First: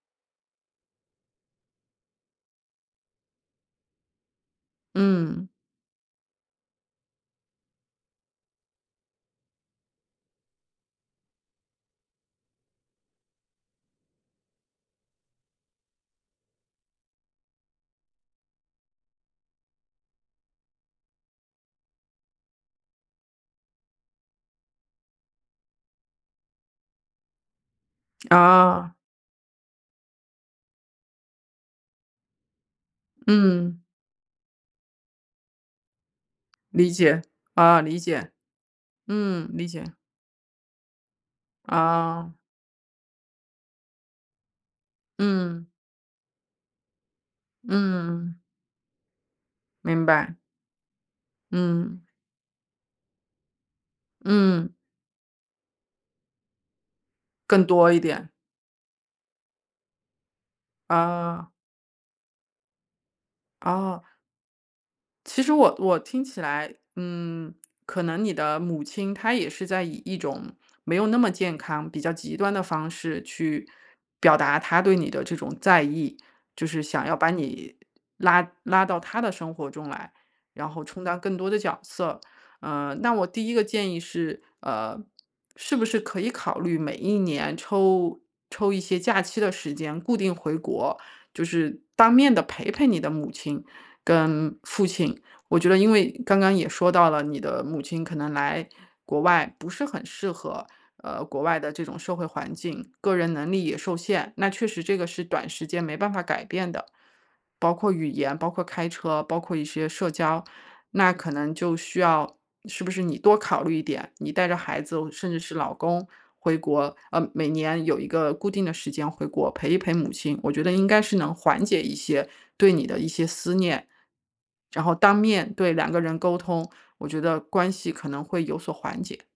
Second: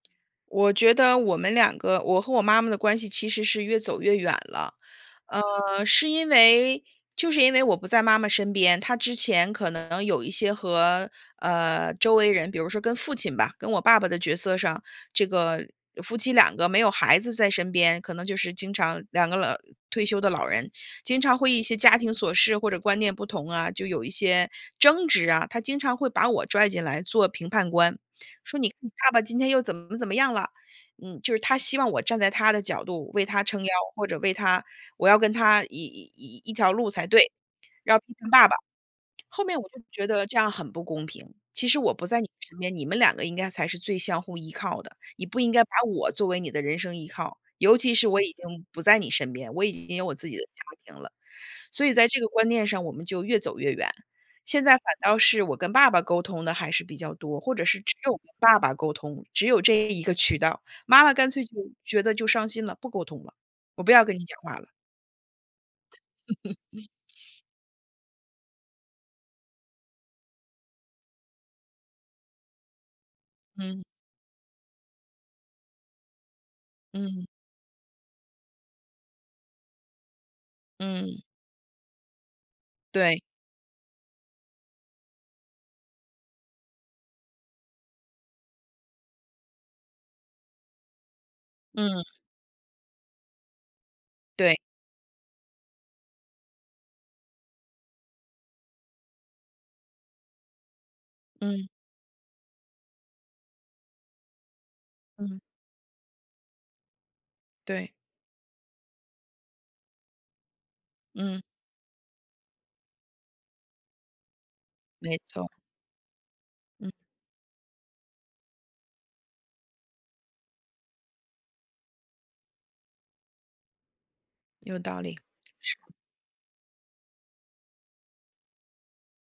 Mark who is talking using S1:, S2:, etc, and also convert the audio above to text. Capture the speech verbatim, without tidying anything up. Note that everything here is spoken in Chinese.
S1: 我觉得我们两个-我和我妈妈的关系-其实是越走越远了。
S2: 嗯。
S1: 呃，是因为就是因为我不在妈妈身边，她之前可能有一些和，呃，周围人，比如说跟父亲吧，跟我爸爸的角色上，这个夫妻两个没有孩子在身边，可能就是经常两个老退休的老人，经常会一些家庭琐事或者观念不同啊，就有一些争执啊。她经常会把我拽进来做评判官，说：“你你
S2: 啊。
S1: 爸爸今天又怎么怎么样了”，嗯，就是她希望我站在她的角度为她撑腰，
S2: 嗯。
S1: 或者为她我要跟她一一一条路
S2: 理
S1: 才
S2: 解，
S1: 对，
S2: 啊，
S1: 要
S2: 理
S1: 批评
S2: 解，
S1: 爸爸。后
S2: 嗯，
S1: 面
S2: 理
S1: 我就
S2: 解。
S1: 觉得这样很不公平，其实我不在你
S2: 啊。
S1: 身边，你们两个应该才是最相互依靠的，你不应该把
S2: 嗯。
S1: 我作为你的人生依靠，尤其是我已
S2: 嗯。
S1: 经不在你身边，我已经有
S2: 明
S1: 我自
S2: 白。
S1: 己的家庭了。所以
S2: 嗯。
S1: 在这个观念上我们就越走越远，现在
S2: 嗯。
S1: 反倒是我跟爸爸沟通得还是比较多，或者
S2: 更
S1: 是
S2: 多
S1: 只
S2: 一
S1: 有跟
S2: 点。
S1: 爸爸沟通，只有这一个渠道。妈妈干脆
S2: 啊。
S1: 就觉得就伤心了，不沟通了，我不
S2: 哦。
S1: 要跟你讲话了。
S2: 其实我我听起来，嗯，可能你的母亲，她也是在以一种没有那么健康、比较极端的方式去
S1: 嗯。
S2: 表达她对你的这种在意，就是想要
S1: 嗯。
S2: 把你拉拉到她的生活中来，然后充当
S1: 嗯。
S2: 更多的角色。呃，那
S1: 对。
S2: 我第一个建议是，呃，是不是可以考虑每一年抽抽一些假期的时间固定回国，就是
S1: 嗯。
S2: 当面地陪陪你的母亲
S1: 对。
S2: 跟父亲。我觉得因为刚刚也说到了，你的母亲可能来国外不是很适合，呃，国外
S1: 嗯。
S2: 的这种社会环境，个人能力也受限，那确实这个是
S1: 嗯。
S2: 短时间没办法改变的。包
S1: 对。
S2: 括语言、包括开车、包括一些社交，那可
S1: 嗯。
S2: 能就需要，是不是你多考虑一点，你带着孩子，
S1: 没
S2: 甚至
S1: 错。
S2: 是老公回
S1: 嗯。
S2: 国，呃，每年有一个固定的时间回国陪一陪母亲，我觉得应该是能缓解一些对你的一些思念。
S1: 有
S2: 然后，
S1: 道
S2: 当
S1: 理，
S2: 面对
S1: 是。
S2: 两个人沟通，我觉得关系可能会有所缓解。